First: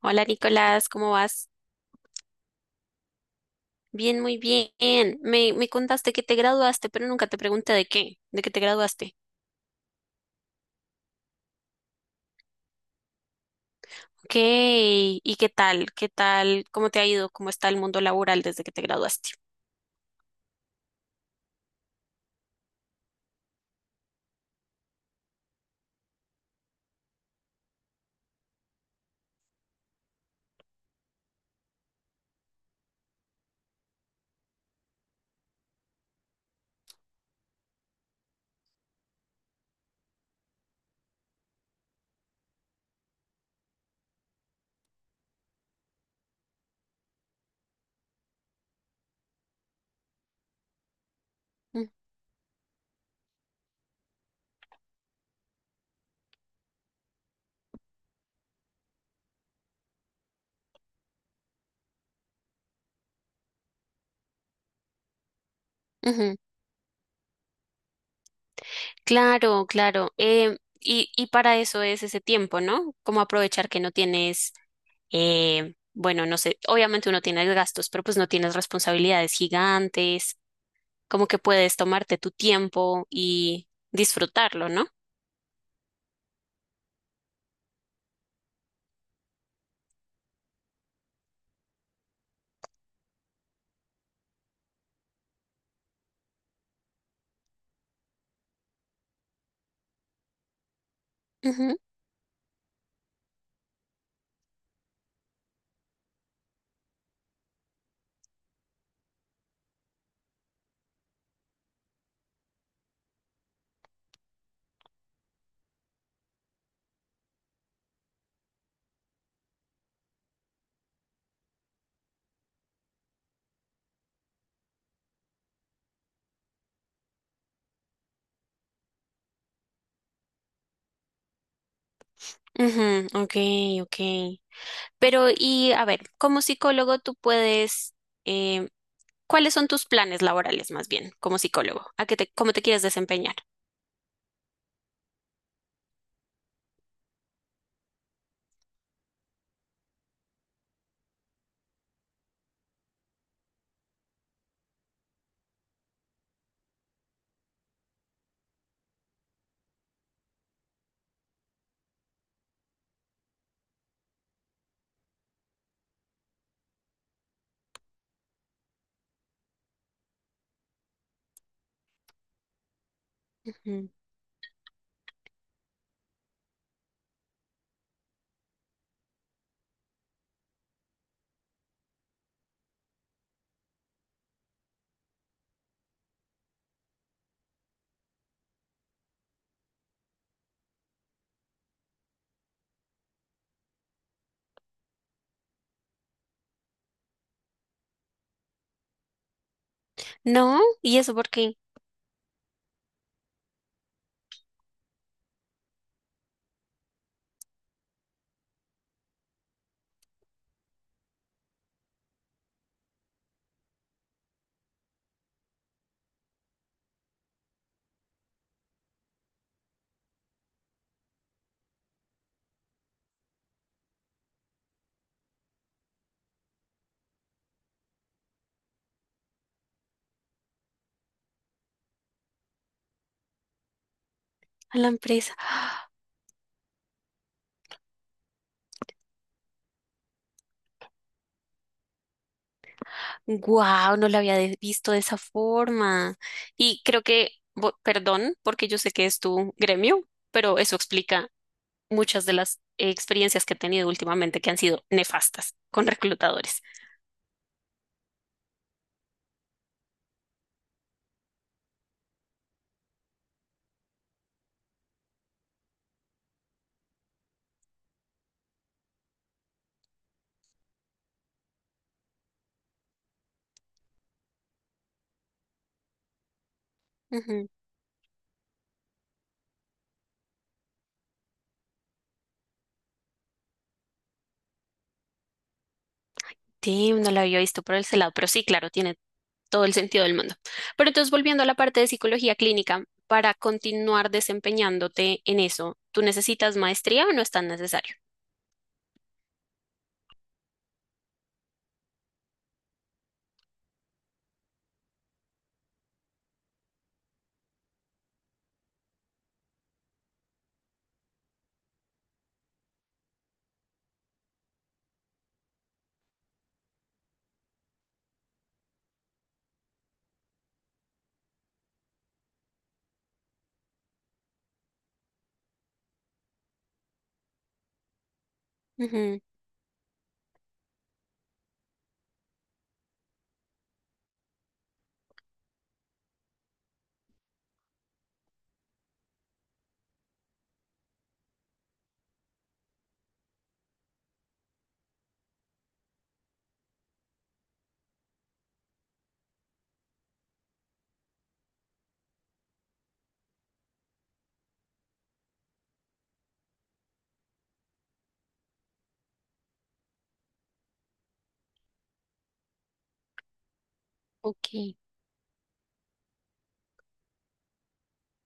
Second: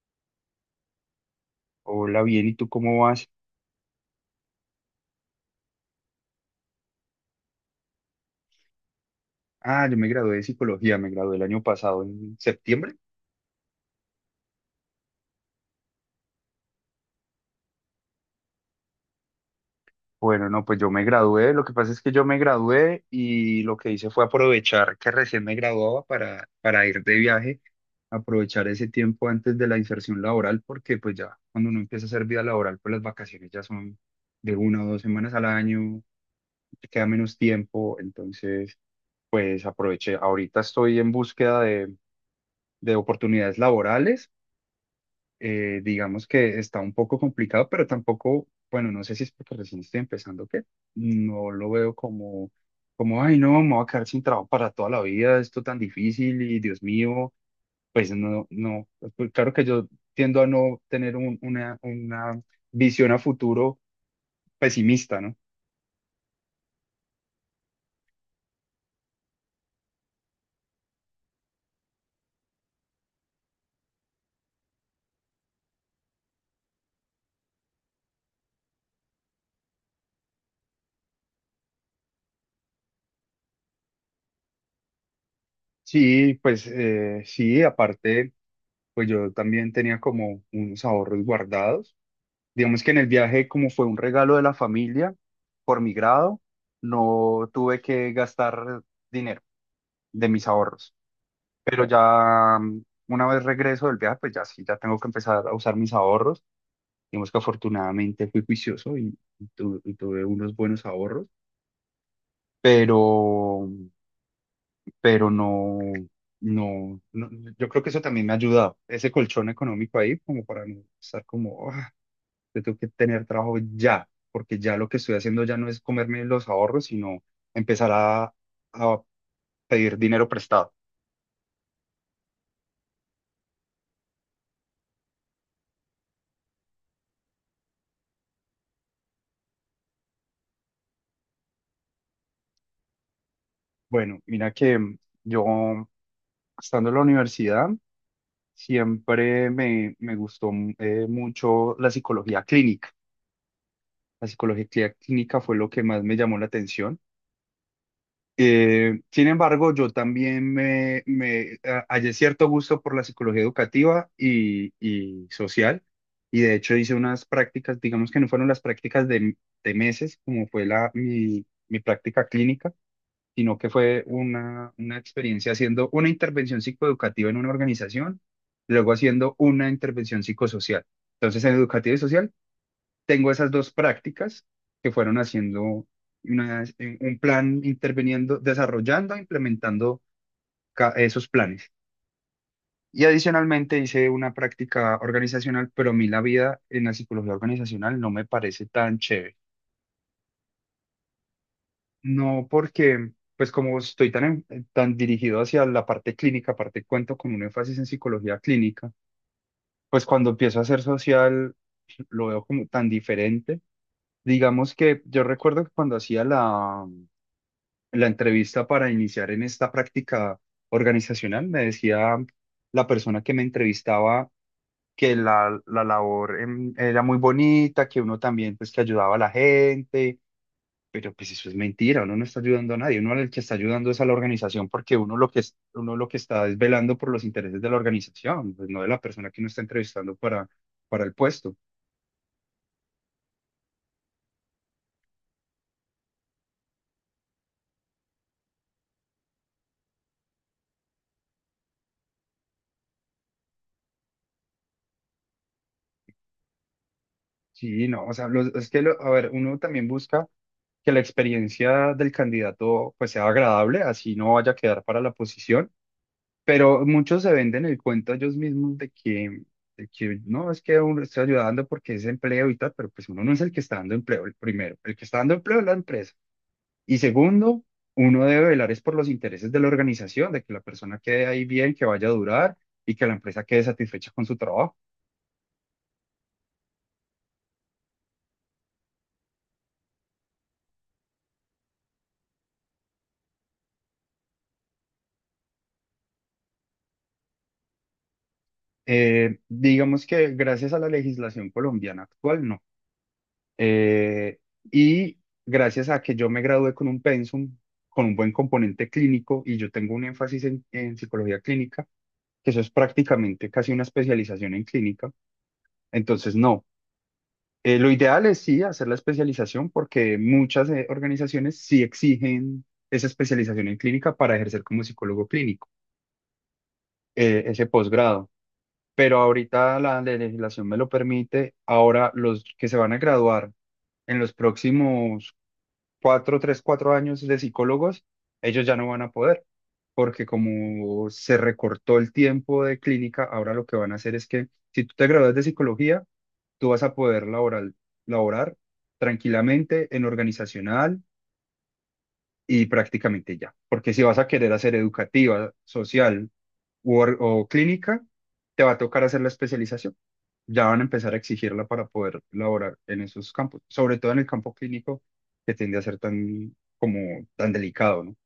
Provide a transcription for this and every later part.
Hola Nicolás, ¿cómo vas? Hola, bien, ¿y tú cómo vas? Bien, muy bien. Me contaste que te graduaste, pero nunca te pregunté de qué te graduaste. Ah, yo me gradué de psicología, me gradué el año pasado en septiembre. Ok, ¿y qué tal? ¿Qué tal? ¿Cómo te ha ido? ¿Cómo está el mundo laboral desde que te graduaste? Bueno, no, pues yo me gradué, lo que pasa es que yo me gradué y lo que hice fue aprovechar que recién me graduaba para ir de viaje, aprovechar ese tiempo antes de la inserción laboral, porque pues ya cuando uno empieza a hacer vida laboral, pues las vacaciones ya son de una o dos semanas al año, te queda menos tiempo, entonces pues aproveché. Ahorita estoy en búsqueda de oportunidades laborales. Digamos que está un poco complicado, pero tampoco, bueno, no sé si es porque recién estoy empezando, que no lo Mm. veo como, como, ay, no, me voy a quedar sin trabajo para toda la vida, esto tan difícil y Dios mío, pues no, pues, claro que yo tiendo a no tener una visión a futuro pesimista, ¿no? Ujú. Claro, claro. Y para eso es ese tiempo, ¿no? Como aprovechar que no tienes. Bueno, no sé, obviamente uno tiene gastos, pero pues no tienes responsabilidades gigantes, como que puedes tomarte tu tiempo y disfrutarlo, ¿no? Sí, pues sí, aparte, pues yo también tenía como unos ahorros guardados. Digamos que en el viaje, como fue un regalo de la familia por mi grado, no tuve que gastar dinero de mis ahorros. Ujú, Pero ya una vez regreso del viaje, pues ya sí, ya tengo que empezar a usar mis ahorros. Digamos que afortunadamente fui juicioso y y tuve unos buenos ahorros, pero, pero no, no, no- yo creo que eso también me ha ayudado, ese colchón económico ahí, como para no estar como, yo tengo que tener trabajo ya, porque ya lo que estoy haciendo ya no es comerme los ahorros, sino empezar a pedir dinero prestado. ujú, ok, ok. Pero y a ver, como psicólogo tú puedes, eh, ¿cuáles son tus planes laborales más bien como psicólogo? ¿A qué te, cómo te quieres desempeñar? Bueno, mira que yo, estando en la universidad, siempre me gustó mucho la psicología clínica. La psicología clínica fue lo que más me llamó la atención. Sin embargo, yo también me hallé cierto gusto por la psicología educativa y social, y de hecho hice unas prácticas, digamos que no fueron las prácticas de meses, como fue mi práctica clínica, sino que Ujú. fue una experiencia haciendo una intervención psicoeducativa en una organización, luego haciendo una intervención psicosocial. Entonces, en educativa y social tengo esas dos prácticas que fueron haciendo un plan, interviniendo, desarrollando, implementando esos planes. Y adicionalmente hice una práctica organizacional, pero a mí la vida en la psicología organizacional no me parece tan chévere. No, ¿y eso por qué? No porque, pues como estoy tan, tan dirigido hacia la parte clínica, aparte cuento con un énfasis en psicología clínica, pues cuando empiezo a hacer social lo veo como tan diferente. Digamos que yo recuerdo que cuando hacía la entrevista para iniciar en esta práctica organizacional, me decía la persona que me entrevistaba que la labor era muy bonita, que uno también pues que ayudaba a la gente, pero pues eso es mentira, uno no está ayudando a nadie, uno al que está ayudando es a la organización A la porque uno lo empresa. que, es- uno lo que está es velando por los intereses de la organización, pues no de la persona que uno está entrevistando para el puesto. Wow, no lo había visto de esa forma. Y creo que, perdón, porque yo sé que es tu gremio, pero eso explica muchas de las experiencias que he tenido últimamente que han sido nefastas con reclutadores. Sí, no, o sea, los- es que, lo- a ver, uno también busca que la experiencia del candidato pues sea agradable, así no vaya a quedar para la posición, pero muchos se venden el cuento ellos mismos de que no, es que uno está ayudando porque es empleo y tal, pero pues uno no es el que está dando empleo, el primero, el que está dando empleo es la empresa. Y segundo, uno debe velar es por los intereses de la organización, de que la persona quede ahí bien, que vaya a durar y que la empresa quede satisfecha con su trabajo. Sí, no la había visto por ese lado, pero sí, claro, tiene todo el sentido del mundo. Pero entonces, volviendo a la parte de psicología clínica, para continuar desempeñándote en eso, ¿tú necesitas maestría o no es tan necesario? Digamos que gracias a la legislación colombiana actual, no. Eh, y gracias a que yo me gradué con un pensum, con un buen componente clínico, y yo tengo un énfasis en psicología clínica, que eso es prácticamente casi una especialización en clínica, entonces no. Lo ideal es sí hacer la especialización porque muchas organizaciones sí exigen esa especialización en clínica para ejercer como psicólogo clínico, ese posgrado. Pero Ujú, ahorita la legislación me lo permite. Ahora los que se van a graduar en los próximos cuatro, tres, cuatro años de psicólogos, ellos ya no van a poder, porque como se recortó el tiempo de clínica, ahora lo que van a hacer es que si tú te gradúas de psicología, tú vas a poder laboral, laborar tranquilamente en organizacional y prácticamente ya, porque si vas a querer hacer educativa, social o clínica, te va a tocar hacer la especialización. Ya van a empezar a exigirla para poder laborar en esos campos, sobre todo en el campo ok. clínico que tiende a ser tan como tan delicado, ¿no?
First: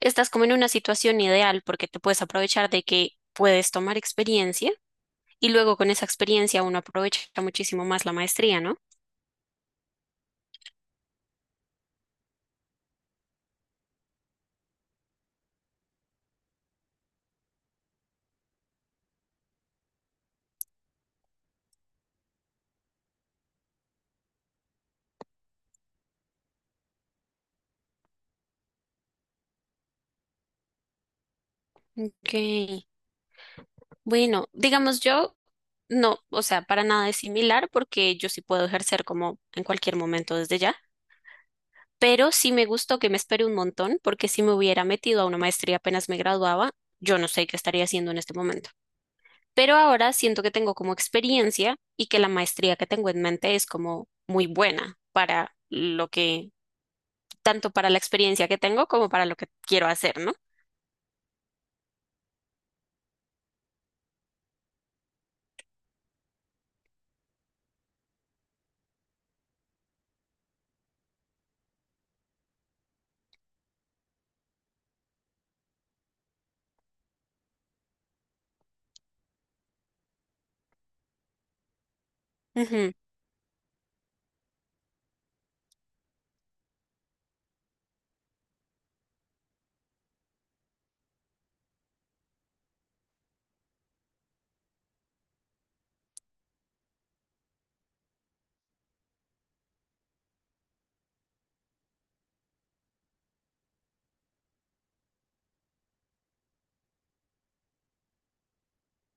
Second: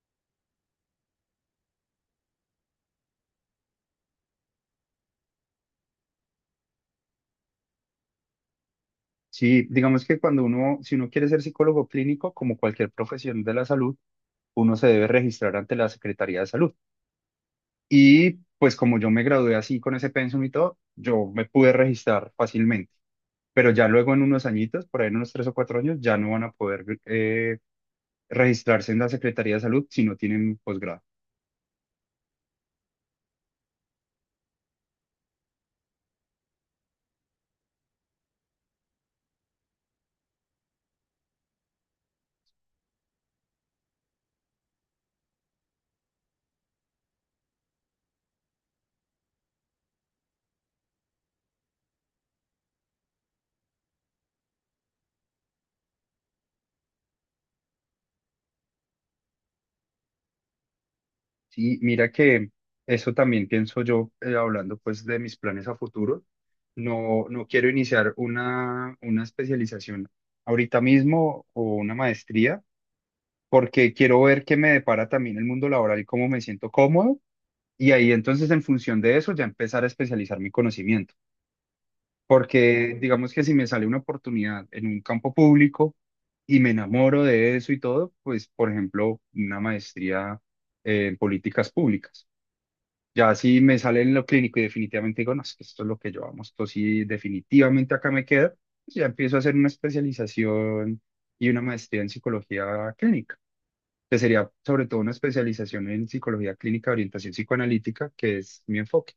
Estás como en una situación ideal porque te puedes aprovechar de que puedes tomar experiencia y luego con esa experiencia uno aprovecha muchísimo más la maestría, ¿no? Sí, digamos que cuando uno, si uno quiere ser psicólogo clínico, como cualquier profesión de la salud, uno se debe registrar ante la Secretaría de Salud. Y pues como yo me gradué así con ese pensum y todo, yo me pude registrar fácilmente. Pero ya luego en unos añitos, por ahí en unos tres o cuatro años, ya no van a poder registrarse en la Secretaría de Salud si no tienen posgrado. Ok, bueno, digamos yo, no, o sea, para nada es similar porque yo sí puedo ejercer como en cualquier momento desde ya, pero sí me gustó que me espere un montón porque si me hubiera metido a una maestría apenas me graduaba, yo no sé qué estaría haciendo en este momento. Pero ahora siento que tengo como experiencia y que la maestría que tengo en mente es como muy buena para lo que, tanto para la experiencia que tengo como para lo que quiero hacer, ¿no? Sí, mira que eso también pienso yo, hablando pues de mis planes a futuro. No, no quiero iniciar una especialización ahorita mismo o una maestría, porque quiero ver qué me depara también el mundo laboral y cómo me siento cómodo. Y ahí entonces en función de eso ya empezar a especializar mi conocimiento. Ujú. Porque digamos que si me sale una oportunidad en un campo público y me enamoro de eso y todo, pues por ejemplo, una maestría en políticas públicas. Ya si me sale en lo clínico y definitivamente digo, no, es que esto es lo que yo amo, esto sí definitivamente acá me quedo, pues ya empiezo a hacer una especialización y una maestría en psicología clínica, que sería sobre todo una especialización en psicología clínica, orientación psicoanalítica, que es mi enfoque.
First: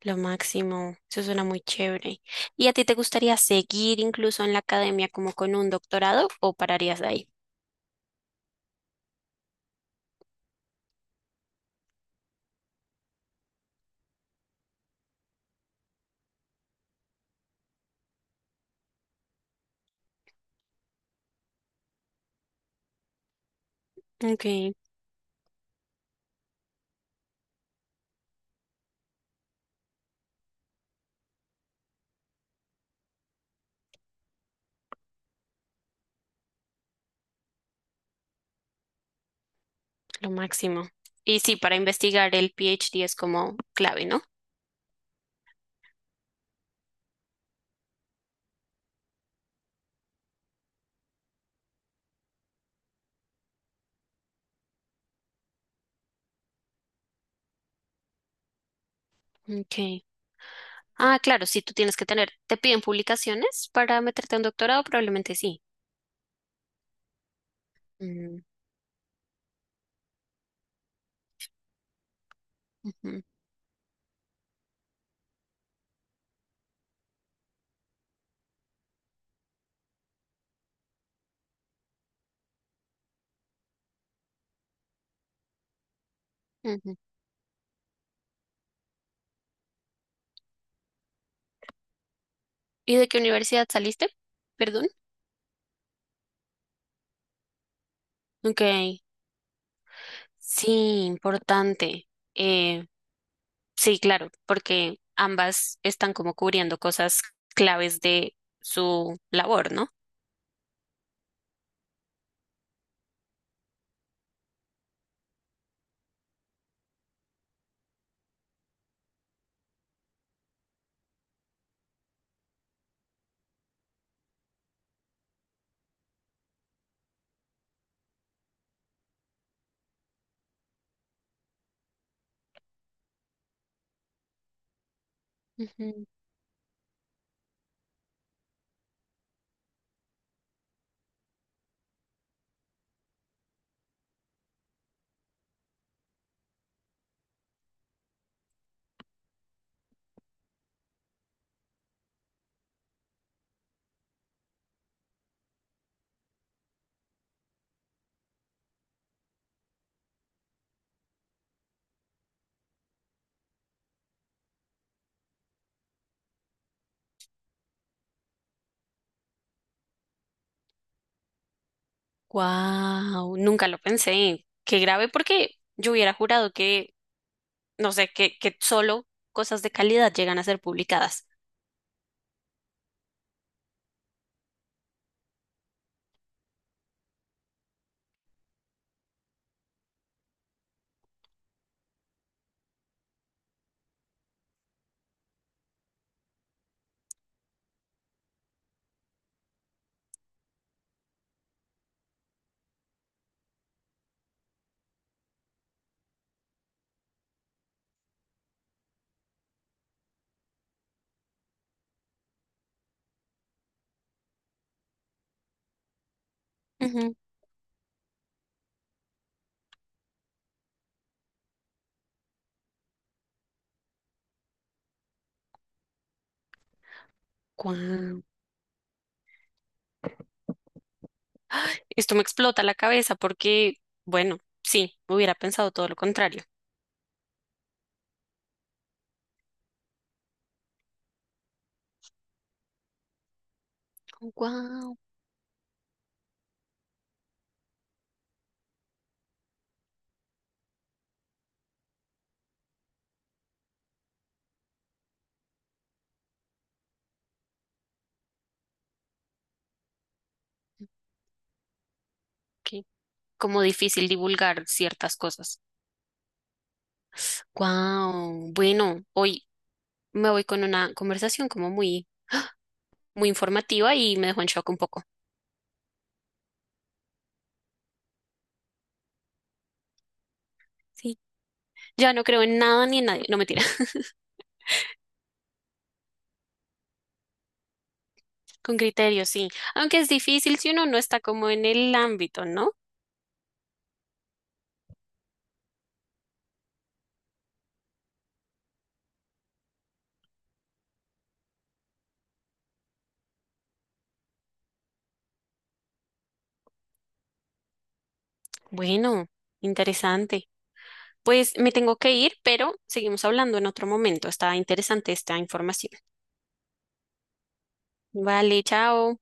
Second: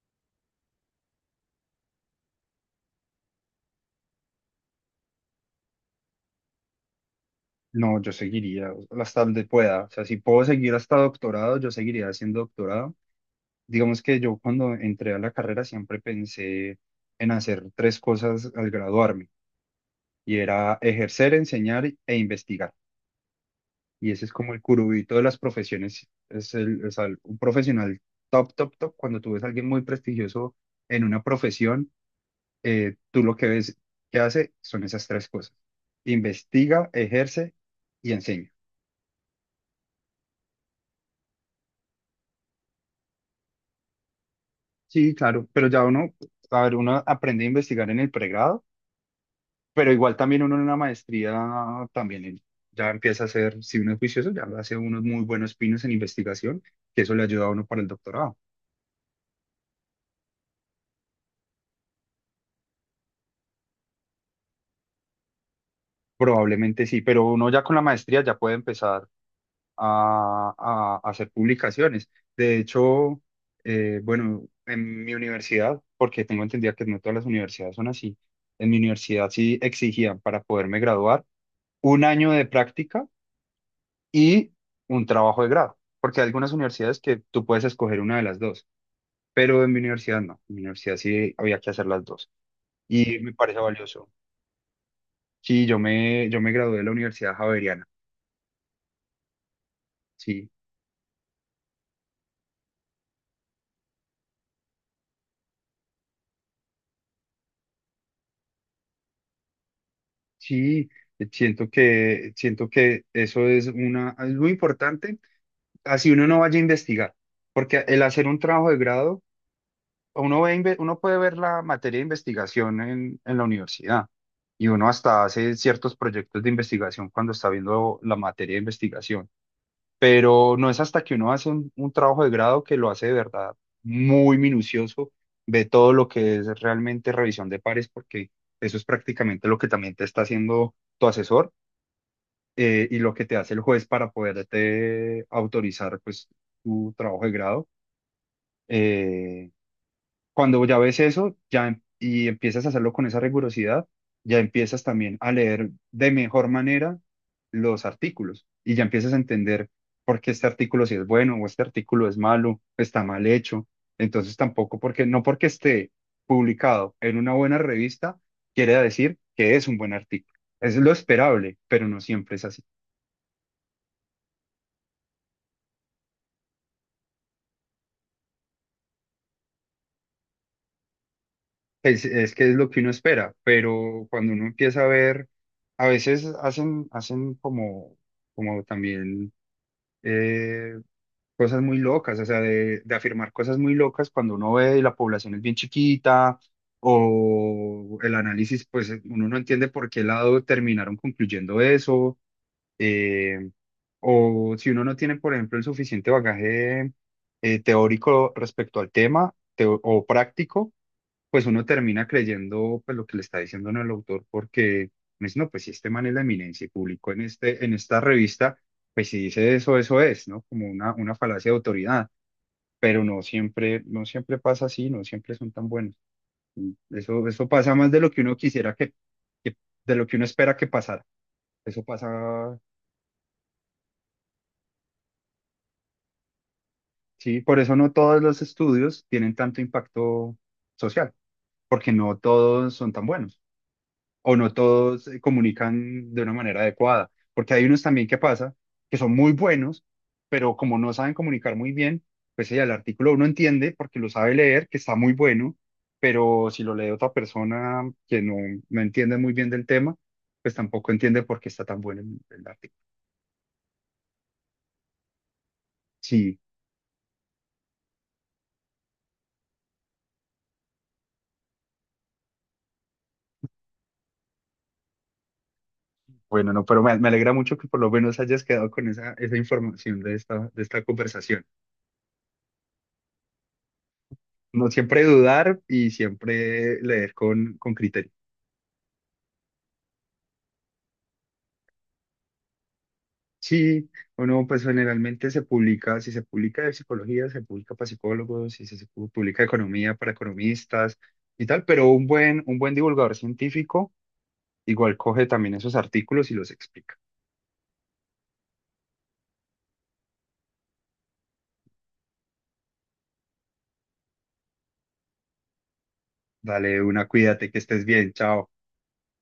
Lo máximo, eso suena muy chévere. ¿Y a ti te gustaría seguir incluso en la academia como con un doctorado o pararías de ahí? No, yo seguiría hasta donde pueda, o sea, si puedo seguir hasta doctorado, yo seguiría haciendo doctorado. Digamos que yo cuando entré a la carrera siempre pensé en hacer tres cosas al graduarme, y era ejercer, enseñar e investigar. Y ese es Ok, como el curubito de las profesiones. Es el, o sea, un profesional top, top, top. Cuando tú ves a alguien muy prestigioso en una profesión, tú lo que ves que hace son esas tres cosas. Investiga, ejerce y enseña. lo máximo. Y sí, para investigar el PhD es como clave, ¿no? Sí, claro, pero ya uno, a ver, uno aprende a investigar en el pregrado, pero igual también uno en una maestría también en- ya empieza a hacer si uno es juicioso, ya hace unos muy buenos pinos en investigación, que eso le ayuda a uno para el doctorado. Ok. Ah, claro, sí, tú tienes que tener, ¿te piden publicaciones para meterte a un doctorado? Probablemente sí. Probablemente sí, pero uno ya con la maestría ya Mm, puede empezar a, a hacer publicaciones. De hecho, ujú, bueno, en mi universidad, porque tengo entendido que no todas las universidades son así, en mi universidad sí exigían para poderme graduar un año de práctica y un trabajo de grado, porque hay algunas ujú. universidades que tú puedes escoger una de las dos, pero en mi universidad no, en mi universidad sí había que hacer las dos ¿Y de y qué me parece universidad saliste? valioso. Perdón. Sí, yo me gradué de la Universidad Javeriana. Ok, Sí. sí, importante. Sí, claro, porque ambas están como cubriendo cosas claves de su labor, ¿no? Sí, siento que eso es una, es muy importante, así uno no vaya a investigar, porque el hacer un trabajo de grado, uno ve, inve- uno puede ver la materia de investigación en la universidad y uno hasta hace ciertos proyectos de investigación cuando está viendo la materia de investigación, pero no es hasta que uno hace un trabajo de grado que lo hace de verdad muy minucioso, ve todo lo que es realmente revisión de pares, porque eso es prácticamente lo que también te está haciendo tu asesor, y lo que te hace el juez para poderte autorizar pues tu trabajo de grado. Eh, Cuando ya ves eso ya, y empiezas a hacerlo con esa rigurosidad, ya empiezas también a leer de mejor manera los artículos y ya empiezas a entender por qué este artículo sí es bueno o este artículo es malo, está mal hecho. Entonces tampoco porque, no porque esté publicado en una buena revista, quiere decir que es un buen artículo. Es lo esperable, pero no siempre es así. Wow, nunca lo pensé. Qué grave porque yo hubiera jurado que, no sé, que solo cosas de calidad llegan a ser publicadas. Pues es que es lo que uno espera, pero cuando uno empieza a ver, a veces hacen, hacen como, como también eh, cosas muy locas, o sea, de afirmar cosas muy locas cuando uno ve y la población es bien chiquita o el análisis, pues uno no entiende por qué lado terminaron concluyendo eso, eh, o si uno no tiene, por ejemplo, el suficiente bagaje teórico respecto al tema o práctico, pues uno termina creyendo pues, lo que le está diciendo ¿no? el autor, porque me dice, no, pues si este man es la eminencia y publicó Wow. en, este, en esta revista, pues si dice eso, eso es, ¿no? Como una falacia de autoridad, pero no siempre, no siempre pasa así, no siempre son tan buenos. Y eso pasa más de lo que uno quisiera que- de lo que uno espera que pasara. Eso Esto me pasa, explota la cabeza porque, bueno, sí, hubiera pensado todo lo contrario. sí, por eso no todos los estudios tienen tanto impacto social, porque no todos son tan buenos. O no Wow, todos comunican de una manera adecuada, porque hay unos también que pasa que son muy buenos, pero como no saben comunicar muy bien, pues ya el artículo uno entiende porque lo sabe leer, que está muy bueno, pero si lo lee otra persona que no, no entiende muy bien del tema, pues tampoco entiende por qué está tan bueno el artículo. qué como difícil divulgar ciertas cosas. Sí, Wow, bueno, hoy me voy con una conversación como muy muy informativa y me dejó en shock un poco. bueno, no, pero me alegra mucho que por lo menos hayas quedado con esa, esa información de esta Sí, conversación. ya no creo en nada ni en nadie, no mentira, No siempre dudar y siempre leer con criterio. con criterio, sí. Aunque es difícil si uno no está como en el ámbito, ¿no? Sí, o no, pues generalmente se publica, si se publica de psicología, se publica para psicólogos, si se pu- publica de economía para economistas y tal, pero un buen divulgador científico igual coge también esos artículos y los explica. Bueno, interesante. Pues me tengo que ir, pero seguimos hablando en otro momento. Está interesante esta información. Dale una, cuídate, que estés bien, chao. Vale, chao.